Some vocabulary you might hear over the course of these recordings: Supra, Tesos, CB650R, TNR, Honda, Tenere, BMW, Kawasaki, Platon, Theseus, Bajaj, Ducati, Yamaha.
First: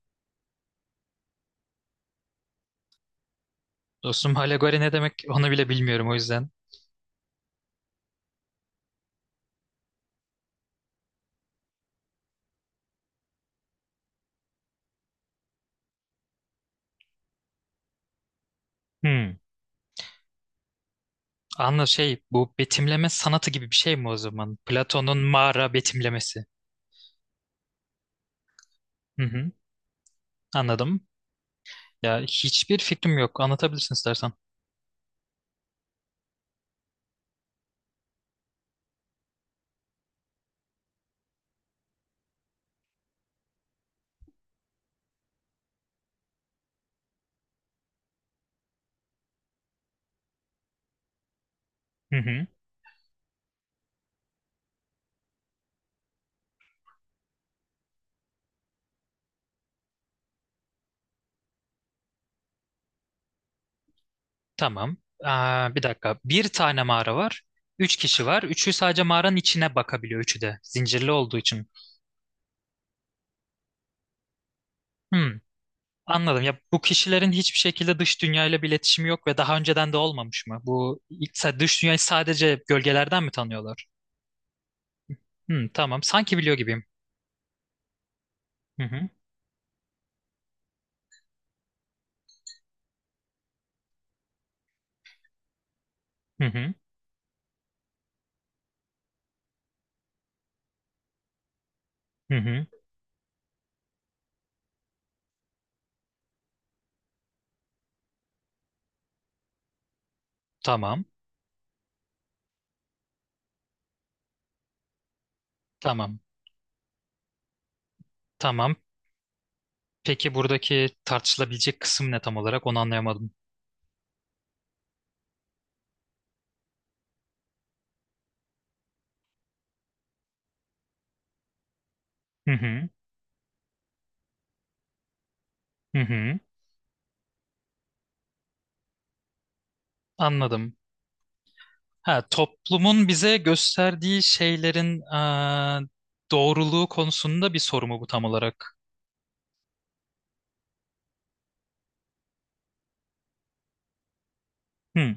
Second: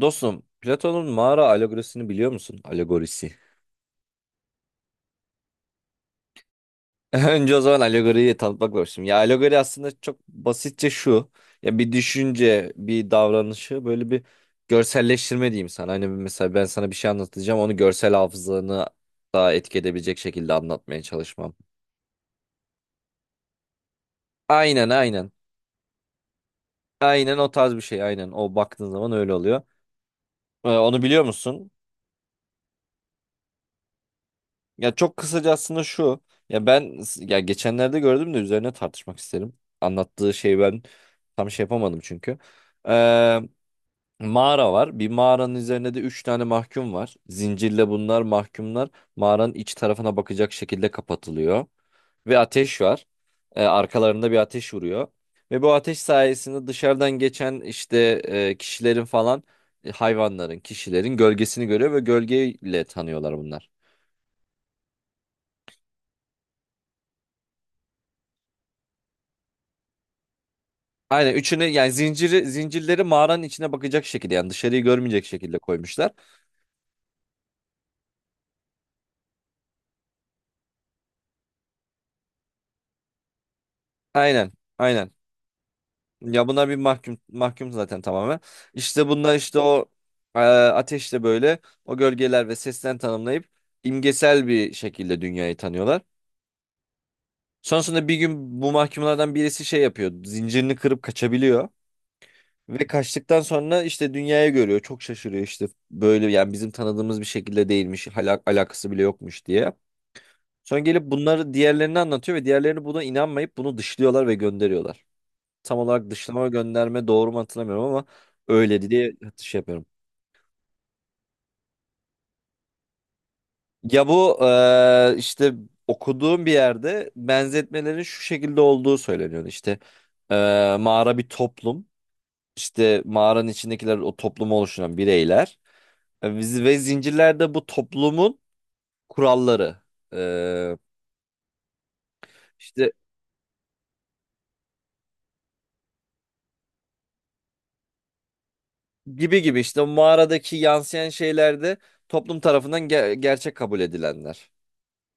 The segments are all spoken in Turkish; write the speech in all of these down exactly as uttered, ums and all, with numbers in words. Dostum, Platon'un mağara alegorisini biliyor musun? Alegorisi. Dostum alegori ne demek onu bile bilmiyorum o yüzden. Önce o zaman alegoriyi tanıtmak başlayayım. Ya alegori aslında çok basitçe şu. Ya bir düşünce, bir davranışı böyle bir görselleştirme diyeyim sana. Hani mesela ben sana bir şey anlatacağım. Onu görsel hafızanı Hmm. daha etki edebilecek şekilde anlatmaya çalışmam. Anla şey, bu betimleme sanatı gibi bir şey mi o zaman? Aynen Platon'un aynen. mağara betimlemesi. Aynen o tarz bir şey aynen. O baktığın zaman Hı öyle hı. oluyor. Ee, Anladım. onu biliyor musun? Ya hiçbir fikrim yok. Anlatabilirsin istersen. Ya çok kısaca aslında şu. Ya ben ya geçenlerde gördüm de üzerine tartışmak isterim. Anlattığı şey ben tam şey yapamadım çünkü. Ee, mağara var. Bir mağaranın üzerinde de üç tane mahkum var. Zincirle bunlar mahkumlar mağaranın iç tarafına bakacak şekilde kapatılıyor. Hı Ve hı. ateş var. Ee, arkalarında bir ateş vuruyor. Ve bu ateş sayesinde dışarıdan geçen işte e, kişilerin falan e, hayvanların, kişilerin gölgesini görüyor ve gölgeyle tanıyorlar bunlar. Tamam. Aa, bir dakika. Bir tane mağara var. Üç kişi var. Üçü sadece mağaranın içine bakabiliyor. Üçü de. Zincirli Aynen olduğu üçünü için. yani zinciri zincirleri mağaranın içine bakacak şekilde yani dışarıyı görmeyecek Hmm. şekilde koymuşlar. Anladım. Ya bu kişilerin hiçbir şekilde dış dünyayla bir iletişimi yok ve daha önceden de olmamış mı? Bu ilk- dış dünyayı sadece gölgelerden mi tanıyorlar? Aynen. Aynen. Hı, tamam. Sanki Ya biliyor bunlar bir gibiyim. mahkum mahkum zaten tamamen. Hı hı. İşte bunlar işte o e, ateşle böyle o gölgeler ve sesten tanımlayıp imgesel bir şekilde dünyayı tanıyorlar. Hı hı. Sonrasında bir gün bu mahkumlardan birisi şey yapıyor. Zincirini kırıp kaçabiliyor. Hı hı. Ve kaçtıktan sonra işte dünyayı görüyor. Çok şaşırıyor işte böyle yani bizim tanıdığımız bir şekilde değilmiş. Hala alakası bile yokmuş diye. Sonra gelip Tamam. bunları diğerlerine anlatıyor ve diğerlerini buna inanmayıp bunu dışlıyorlar ve gönderiyorlar. Tam olarak Tamam. dışlama ve gönderme doğru mu hatırlamıyorum ama Tamam. öyleydi diye şey yapıyorum. Peki buradaki tartışılabilecek kısım ne tam olarak? Onu anlayamadım. Ya bu eee, işte okuduğum bir yerde benzetmelerin şu şekilde olduğu söyleniyordu. İşte eee, mağara bir toplum. Hı hı. İşte mağaranın içindekiler o toplumu oluşturan bireyler. Hı hı. E, biz- Ve zincirlerde bu toplumun kuralları. Anladım. Eee Ha, işte toplumun bize gösterdiği şeylerin eee, doğruluğu konusunda bir soru mu bu tam olarak? gibi gibi işte o mağaradaki yansıyan şeylerde toplum tarafından ge- gerçek kabul edilenler. Hı.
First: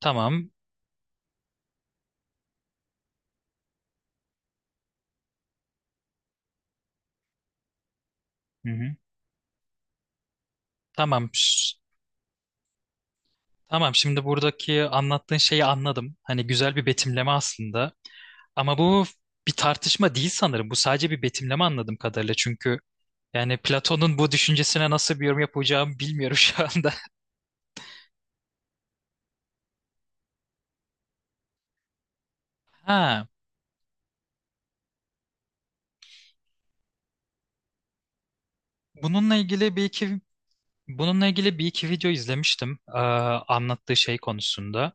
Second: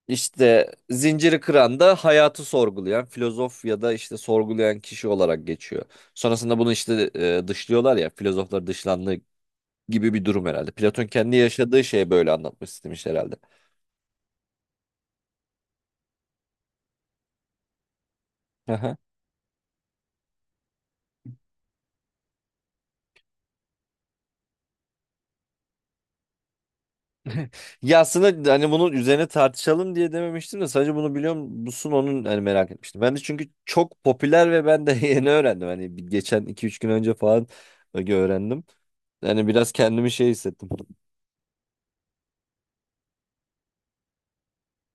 Tamam. İşte zinciri kıran da hayatı sorgulayan filozof ya da işte sorgulayan kişi olarak geçiyor. Sonrasında bunu işte e, dışlıyorlar ya filozoflar Hı hı. dışlandığı gibi bir durum herhalde. Platon Tamam. kendi Ş- yaşadığı şeyi böyle anlatmış istemiş herhalde. Tamam. Şimdi buradaki anlattığın şeyi anladım. Hani güzel bir betimleme aslında. Ama bu bir tartışma değil sanırım. Bu sadece bir betimleme anladığım kadarıyla. Çünkü yani Platon'un bu düşüncesine nasıl bir yorum yapacağımı bilmiyorum şu anda. Ya aslında hani bunun üzerine tartışalım diye dememiştim de sadece bunu biliyor musun onun hani merak etmiştim. Ben de Ha, çünkü çok popüler ve ben de yeni öğrendim. Hani bir- geçen iki üç gün önce falan öğrendim. bununla Yani biraz ilgili bir kendimi iki şey hissettim. bununla ilgili bir iki video izlemiştim, eee, anlattığı şey konusunda.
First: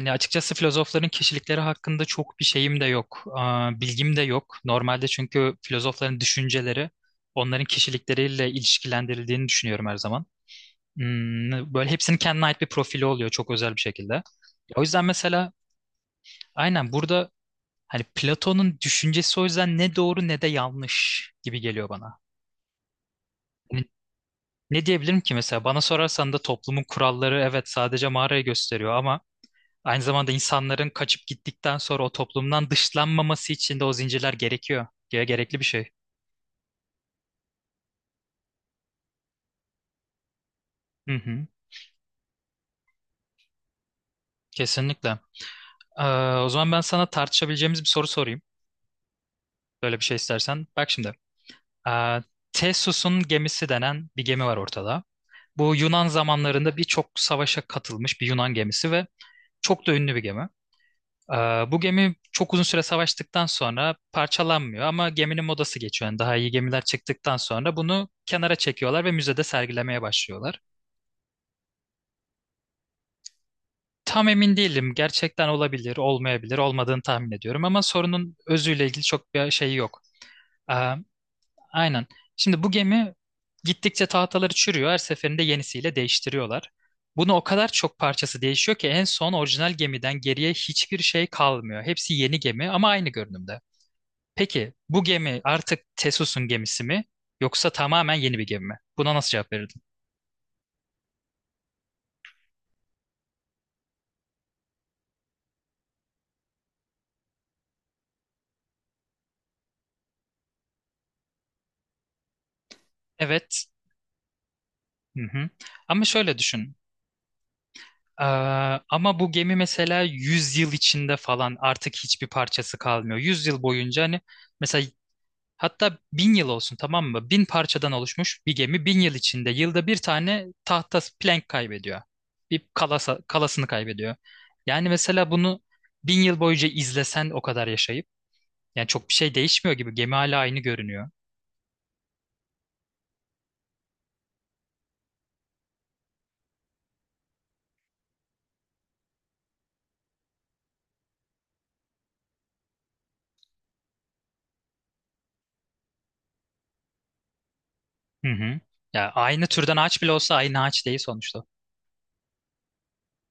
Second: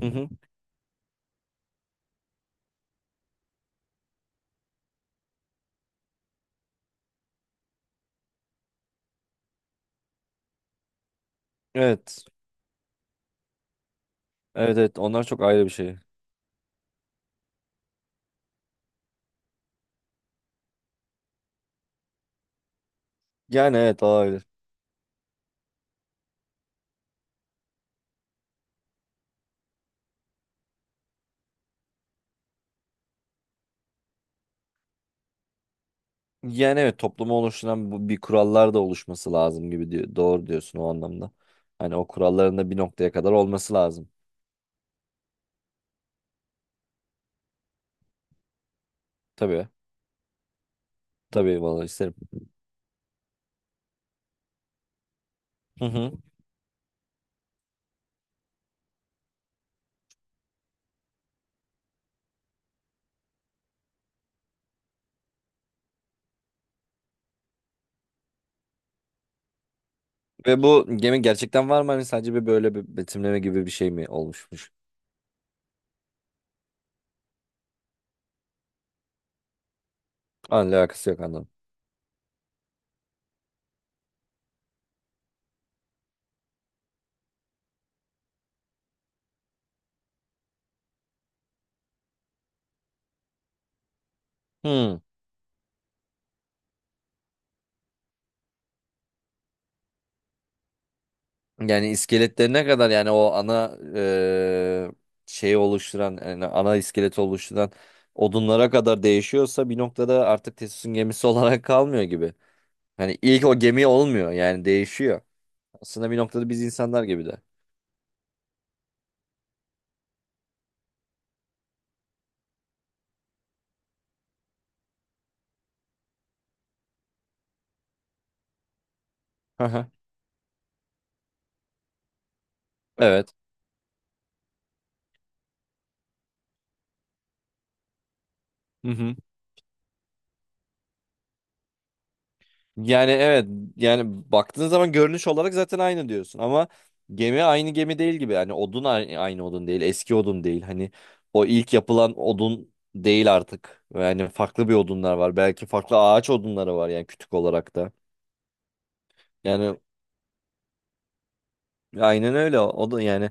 Hı hı. açıkçası filozofların kişilikleri hakkında çok bir şeyim de yok, eee, bilgim de yok. Normalde çünkü filozofların düşünceleri onların kişilikleriyle ilişkilendirildiğini düşünüyorum her zaman. Hmm, böyle hepsinin Evet. kendine ait bir profili oluyor çok özel bir şekilde. Evet, O evet, yüzden onlar çok mesela, ayrı bir şey. aynen burada, hani Platon'un düşüncesi o yüzden ne doğru ne de yanlış gibi geliyor bana. Yani Hani evet ayrı. ne diyebilirim ki mesela, bana sorarsan da toplumun kuralları evet sadece mağarayı gösteriyor ama aynı zamanda insanların kaçıp gittikten sonra o toplumdan dışlanmaması için de o zincirler gerekiyor. Ge- Gerekli bir şey. Yani evet toplumu oluşturan bu, bir kurallar da oluşması lazım gibi diyor. Doğru diyorsun o Hı anlamda. hı, Hani o kuralların da bir noktaya kadar olması lazım. kesinlikle. Ee, o zaman ben sana tartışabileceğimiz bir soru sorayım. Tabii. Böyle bir şey istersen. Bak şimdi. Tabii vallahi isterim. Ee, Theseus'un gemisi denen bir gemi var ortada. Bu Hı Yunan hı. zamanlarında birçok savaşa katılmış bir Yunan gemisi ve çok da ünlü bir gemi. Ee, bu gemi çok uzun süre savaştıktan sonra parçalanmıyor ama geminin modası geçiyor. Yani daha iyi gemiler çıktıktan sonra bunu kenara çekiyorlar ve müzede sergilemeye başlıyorlar. Ve bu gemi gerçekten var mı? Hani sadece bir böyle bir betimleme gibi bir şey mi Tam emin olmuşmuş? değilim. Gerçekten olabilir, olmayabilir, olmadığını tahmin ediyorum ama sorunun özüyle ilgili çok bir şey yok. Ee, Anla alakası yok, anladım. aynen. Şimdi bu gemi gittikçe tahtaları çürüyor. Her seferinde yenisiyle değiştiriyorlar. Bunu o kadar çok parçası değişiyor ki en son orijinal gemiden geriye hiçbir şey kalmıyor. Hepsi yeni gemi ama aynı görünümde. Peki Hmm. bu gemi artık Tesus'un gemisi mi yoksa tamamen yeni bir gemi mi? Buna nasıl cevap verirdin? Yani iskeletleri ne kadar yani o ana eee şeyi oluşturan yani ana iskeleti oluşturan odunlara kadar değişiyorsa bir noktada artık Tesos'un gemisi olarak kalmıyor gibi. Hani ilk o Evet. gemi olmuyor yani değişiyor. Hı hı. Ama Aslında bir şöyle noktada biz düşün. insanlar gibi de. Ee, ama bu gemi mesela yüz yıl içinde falan artık hiçbir parçası kalmıyor. Yüz yıl boyunca, hani mesela hatta bin yıl olsun, tamam mı? Bin parçadan oluşmuş bir gemi bin yıl içinde Hı hı. yılda bir tane tahta plank kaybediyor. Bir kalasa, Evet. Kalasını kaybediyor. Yani mesela bunu bin yıl boyunca izlesen o kadar yaşayıp, yani çok bir şey değişmiyor gibi. Gemi hala aynı görünüyor. Yani evet yani baktığın zaman görünüş olarak zaten aynı diyorsun ama gemi aynı gemi değil gibi yani odun ay- aynı odun değil eski odun değil hani o ilk yapılan odun değil artık yani farklı bir odunlar var belki farklı ağaç odunları var yani kütük olarak da Hı hı. Ya aynı türden yani ağaç bile olsa aynı ağaç değil sonuçta. aynen öyle o da yani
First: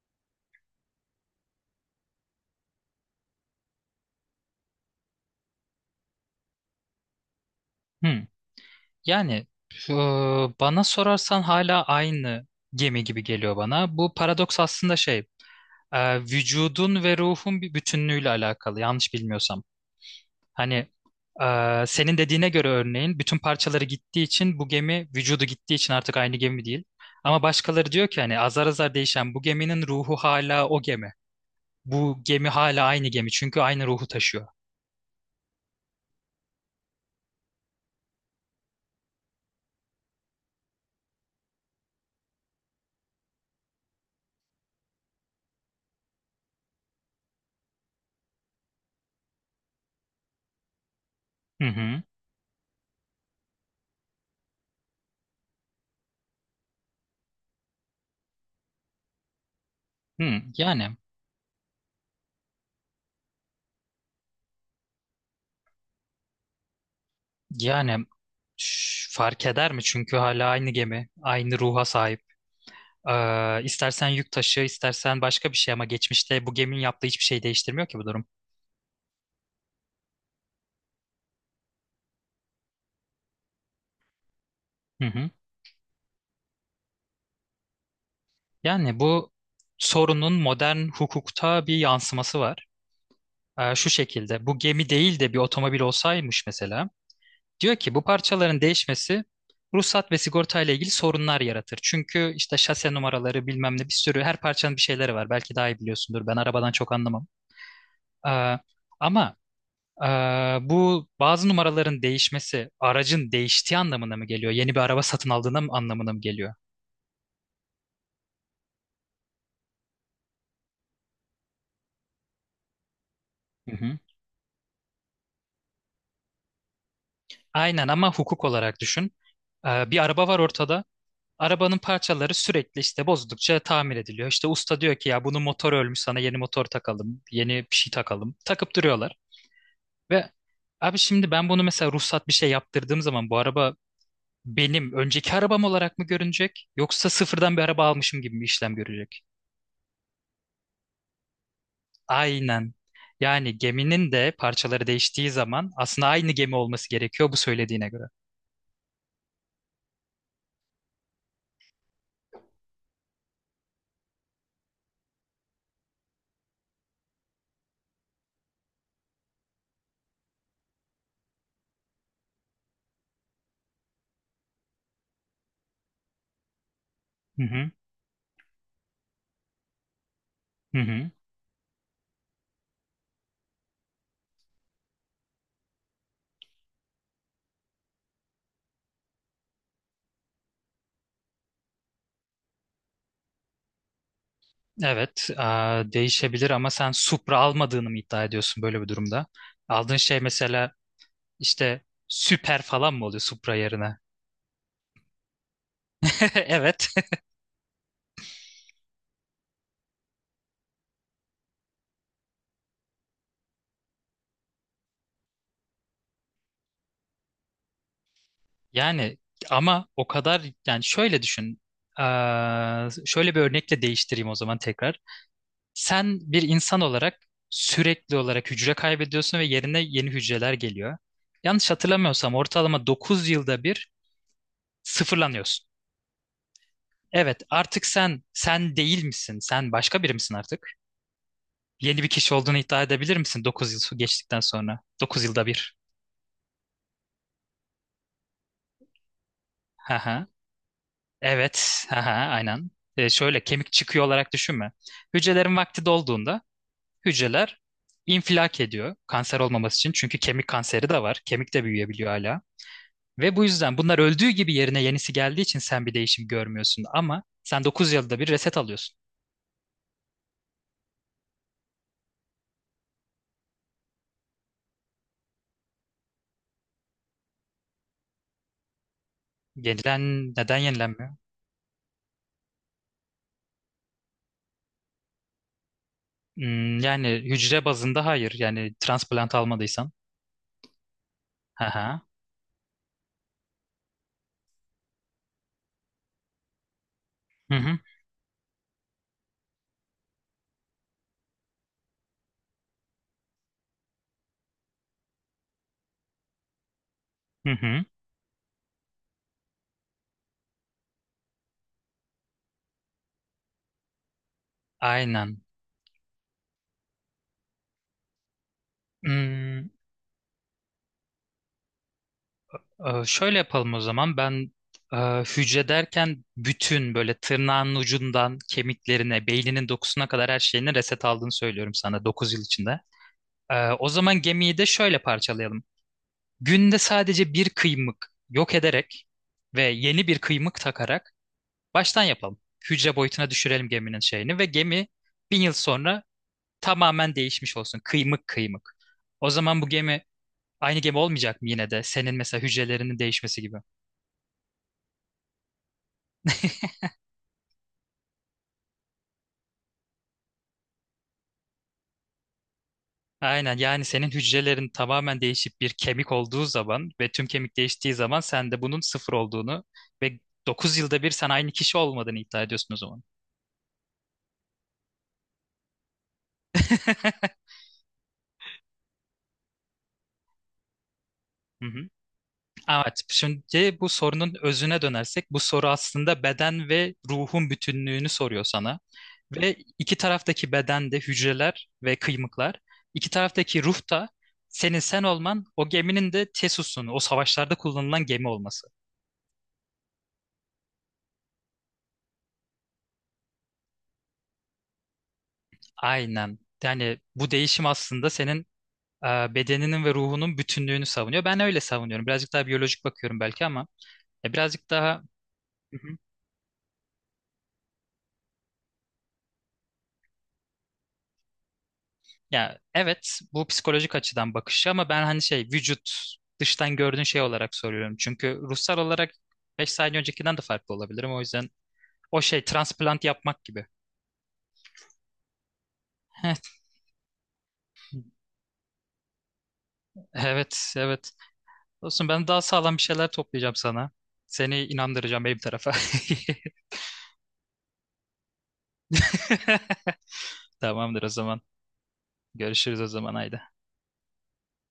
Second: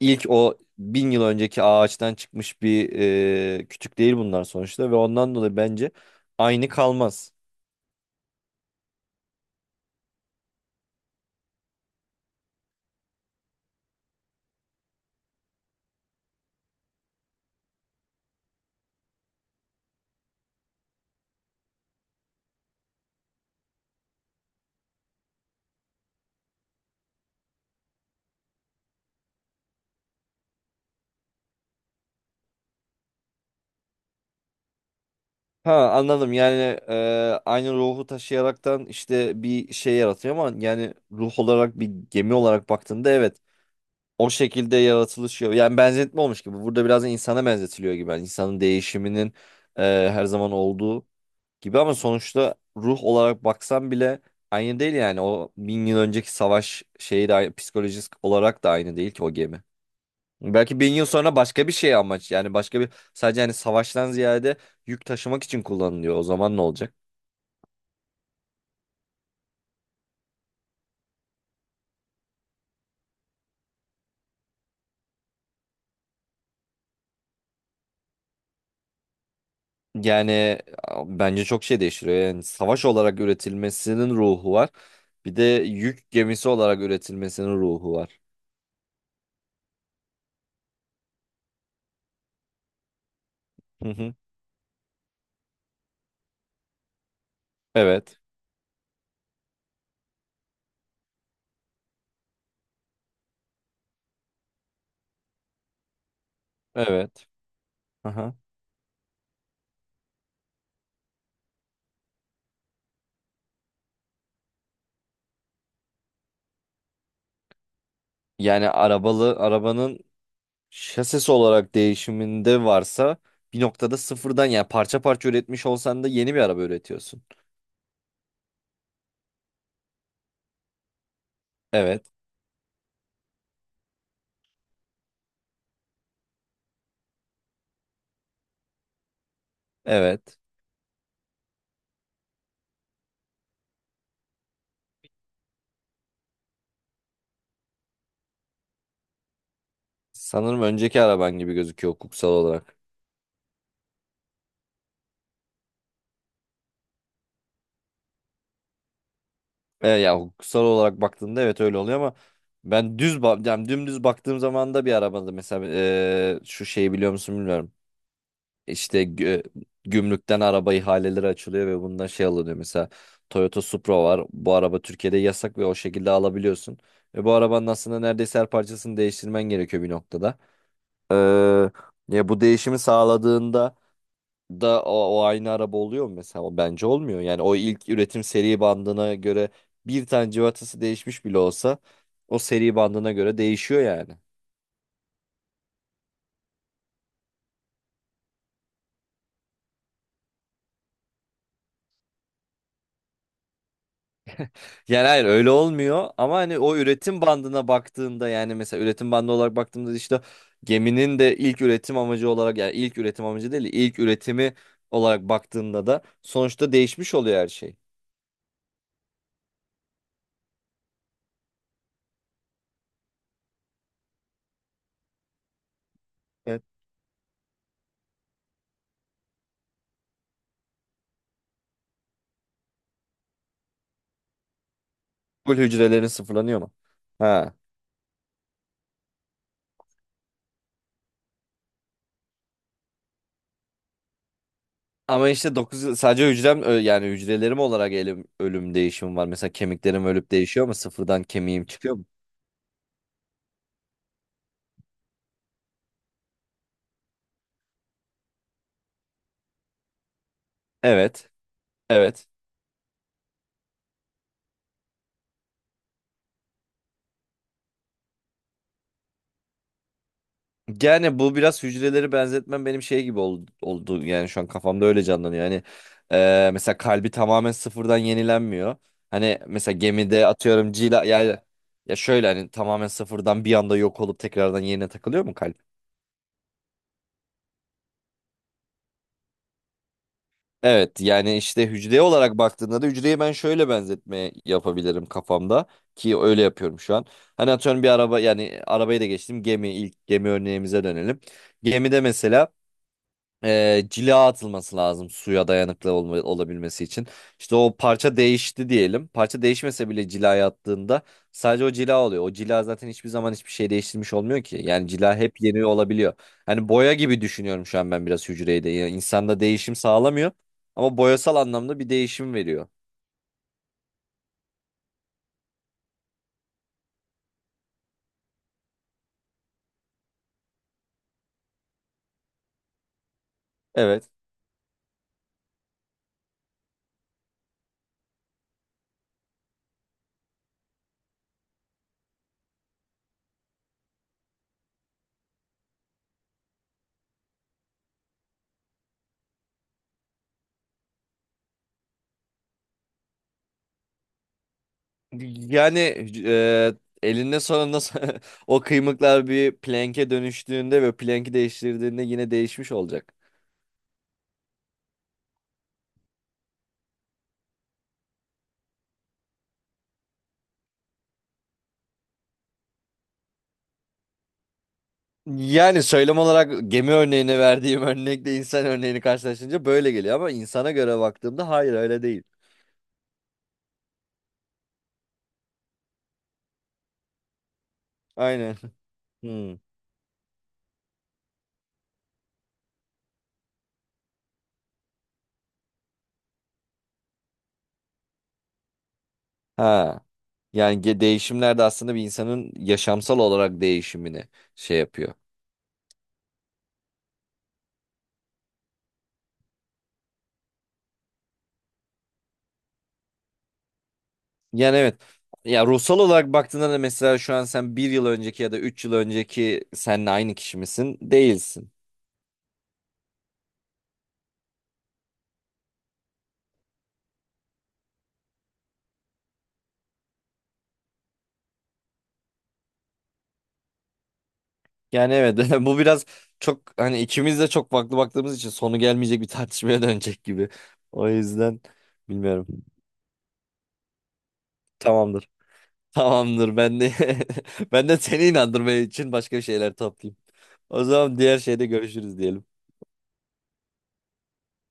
ilk o bin yıl önceki ağaçtan çıkmış bir e, kütük değil bunlar sonuçta ve ondan dolayı bence aynı kalmaz. Hı. Yani e, bana sorarsan hala aynı gemi gibi geliyor bana. Bu paradoks aslında şey, e, vücudun ve ruhun bir bütünlüğüyle alakalı yanlış bilmiyorsam. Hani e, senin dediğine göre örneğin bütün parçaları gittiği için bu gemi vücudu gittiği için artık aynı gemi değil. Ama başkaları diyor ki hani azar azar değişen bu geminin ruhu hala o gemi. Bu gemi hala aynı gemi çünkü aynı ruhu taşıyor. Ha anladım yani e, aynı ruhu taşıyaraktan işte bir şey yaratıyor ama yani ruh olarak bir gemi olarak baktığında evet o şekilde yaratılışıyor. Yani benzetme olmuş gibi burada biraz da insana benzetiliyor gibi yani insanın değişiminin e, her zaman olduğu Hı gibi ama hı. sonuçta ruh olarak baksan bile aynı değil yani o bin yıl önceki savaş şeyi de aynı- psikolojik olarak da aynı değil ki o gemi. Hı. Belki bin Yani yıl sonra başka bir şey amaç yani başka bir sadece hani savaştan ziyade yük taşımak için kullanılıyor. O zaman ne olacak? yani ş- fark eder mi? Çünkü hala aynı gemi, aynı ruha sahip. Ee, istersen yük taşı, istersen başka bir şey, ama geçmişte bu geminin yaptığı hiçbir şey değiştirmiyor ki bu durum. Yani a- bence çok şey değiştiriyor. Yani savaş olarak üretilmesinin ruhu var. Hı hı. Bir de yük gemisi olarak üretilmesinin ruhu var. Yani bu sorunun modern hukukta bir yansıması var. Ee, Hı şu hı. şekilde bu gemi değil de bir otomobil olsaymış mesela. Diyor ki bu Evet. parçaların değişmesi ruhsat ve sigorta ile ilgili sorunlar yaratır. Çünkü işte şase numaraları bilmem ne, bir sürü her parçanın bir şeyleri var. Belki daha iyi biliyorsundur. Ben arabadan çok anlamam. Evet. Aha. Ee, ama ee, bu bazı numaraların değişmesi aracın değiştiği anlamına mı geliyor? Yeni bir araba satın aldığına mı, anlamına mı geliyor? Yani arabalı arabanın şasisi olarak değişiminde varsa bir Hı noktada hı. sıfırdan yani parça parça üretmiş olsan da yeni bir araba üretiyorsun. Aynen ama hukuk olarak düşün. Ee, bir araba var ortada. Arabanın Evet. parçaları sürekli işte bozdukça tamir ediliyor. İşte usta diyor ki ya bunun motoru ölmüş, sana yeni motor takalım, yeni bir şey takalım. Takıp duruyorlar. Ve Evet. abi şimdi ben bunu mesela ruhsat bir şey yaptırdığım zaman bu araba benim önceki arabam olarak mı görünecek yoksa sıfırdan bir araba almışım gibi mi işlem görecek? Sanırım önceki araban gibi gözüküyor hukuksal Aynen. olarak. Yani geminin de parçaları değiştiği zaman aslında aynı gemi olması gerekiyor bu söylediğine göre. E, ya hukuksal olarak baktığında evet öyle oluyor ama ben düz ba- yani dümdüz baktığım zaman da bir arabada mesela e, şu şeyi biliyor musun bilmiyorum. İşte gü- gümrükten araba ihaleleri açılıyor ve bundan şey alınıyor. Mesela Toyota Supra var. Bu araba Türkiye'de yasak ve o şekilde alabiliyorsun. Ve bu Hı arabanın hı. aslında neredeyse her parçasını değiştirmen gerekiyor bir noktada. Hı hı. Ee, ya bu değişimi sağladığında da o, o aynı araba oluyor mu mesela? O bence olmuyor. Yani o ilk üretim seri bandına göre bir tane civatası değişmiş bile olsa o seri bandına göre değişiyor yani. Evet, eee, değişebilir ama sen Supra almadığını mı iddia ediyorsun böyle bir durumda? Aldığın şey mesela işte süper falan mı oluyor Supra yerine? Yani hayır öyle olmuyor ama hani o Evet. üretim bandına baktığında yani mesela üretim bandı olarak baktığımda işte geminin de ilk üretim amacı olarak yani ilk üretim amacı değil de ilk üretimi olarak baktığında da sonuçta değişmiş oluyor her şey. Yani, ama o kadar, yani şöyle düşün. Eee, şöyle bir örnekle değiştireyim o zaman tekrar. Sen bir Evet. insan olarak sürekli olarak hücre kaybediyorsun ve yerine yeni hücreler geliyor. Yanlış hatırlamıyorsam ortalama dokuz yılda bir Full sıfırlanıyorsun. hücrelerin sıfırlanıyor mu? Evet, Ha. artık sen sen değil misin? Sen başka biri misin artık? Yeni bir kişi olduğunu iddia edebilir misin Dokuz yıl geçtikten sonra? dokuz Ama yılda işte bir. dokuz sadece hücrem ö- yani hücrelerim olarak elim, ölüm değişimi var. Mesela kemiklerim Haha. ölüp değişiyor mu? Sıfırdan kemiğim Evet. çıkıyor mu? Haha, aynen. E, şöyle kemik çıkıyor olarak düşünme. Hücrelerin vakti dolduğunda hücreler infilak ediyor, kanser olmaması için. Çünkü kemik kanseri de var. Evet. Kemik de büyüyebiliyor Evet. hala. Ve bu yüzden bunlar öldüğü gibi yerine yenisi geldiği için sen bir değişim görmüyorsun. Ama sen dokuz yılda bir reset alıyorsun. Yani bu biraz hücreleri benzetmem benim şey gibi ol- oldu. Yani şu an kafamda öyle canlanıyor. Hani e, mesela kalbi tamamen sıfırdan yenilenmiyor. Hani mesela gemide Yenilen neden atıyorum cila yenilenmiyor? yani ya şöyle hani tamamen sıfırdan bir anda yok olup tekrardan yerine takılıyor mu kalp? Hmm, yani hücre bazında hayır. Yani transplant almadıysan. Evet yani işte hücre Haha. olarak baktığında da hücreyi ben şöyle benzetme yapabilirim kafamda ki öyle yapıyorum şu an. Hani Hı hı. atıyorum bir araba yani arabayı da geçtim gemi ilk gemi örneğimize dönelim. Gemide mesela e, cila atılması lazım suya dayanıklı olma- olabilmesi için. Hı İşte hı. o Hı. parça değişti diyelim. Parça değişmese bile cilaya attığında sadece o cila oluyor. O cila zaten hiçbir zaman hiçbir şey değiştirmiş olmuyor ki. Yani cila hep Aynen. yeni olabiliyor. Hani boya gibi düşünüyorum şu an ben biraz hücreyi de. Yani insanda Hmm, değişim sağlamıyor ama boyasal anlamda bir değişim veriyor. e, şöyle yapalım o zaman. Ben e, hücre derken bütün böyle tırnağın ucundan kemiklerine, beyninin dokusuna kadar her şeyini reset aldığını söylüyorum sana, Dokuz yıl içinde. E, o Evet. zaman gemiyi de şöyle parçalayalım. Günde sadece bir kıymık yok ederek ve yeni bir kıymık takarak baştan yapalım. Hücre boyutuna düşürelim geminin şeyini ve gemi bin yıl sonra tamamen değişmiş olsun. Kıymık kıymık. O zaman bu gemi aynı gemi olmayacak mı yine de? Senin mesela hücrelerinin değişmesi gibi. Yani e, elinde sonunda o kıymıklar bir plank'e dönüştüğünde ve plank'i değiştirdiğinde yine değişmiş olacak. Aynen, yani senin hücrelerin tamamen değişip bir kemik olduğu zaman ve tüm kemik değiştiği zaman sen de bunun sıfır olduğunu ve dokuz yılda bir sen aynı kişi olmadığını iddia ediyorsun o zaman. Yani söylem olarak gemi örneğine verdiğim örnekle insan örneğini karşılaştırınca böyle geliyor ama insana göre baktığımda Hı hayır hı. öyle değil. Evet, şimdi bu sorunun özüne dönersek, bu soru aslında beden ve ruhun bütünlüğünü soruyor Aynen. sana. Ve Hmm. iki taraftaki bedende hücreler ve kıymıklar, iki taraftaki ruh da senin sen olman, o geminin de Theseus'un, o savaşlarda kullanılan gemi olması. Ha. Yani ge- değişimler de aslında bir insanın yaşamsal olarak değişimini şey yapıyor. Aynen. Yani bu değişim aslında senin e, bedeninin ve ruhunun bütünlüğünü savunuyor. Ben öyle savunuyorum. Birazcık daha biyolojik bakıyorum belki ama e, birazcık Yani evet. daha... Ya ruhsal olarak baktığında da mesela şu an sen bir yıl önceki ya da üç yıl önceki seninle aynı kişi misin? Değilsin. Ya evet, bu psikolojik açıdan bakışı ama ben hani şey, vücut dıştan gördüğün şey olarak soruyorum. Çünkü ruhsal olarak beş saniye öncekinden de farklı olabilirim. O yüzden o şey transplant yapmak gibi. Yani evet bu biraz çok hani ikimiz de çok farklı baktığımız için sonu gelmeyecek bir tartışmaya Evet, dönecek gibi. evet. O Evet. yüzden Olsun, ben daha bilmiyorum. sağlam bir şeyler toplayacağım sana. Seni inandıracağım Tamamdır. benim tarafa. Tamamdır ben de ben de seni inandırmaya için başka şeyler toplayayım. O Tamamdır o zaman diğer zaman. şeyde görüşürüz diyelim. Görüşürüz o zaman, haydi.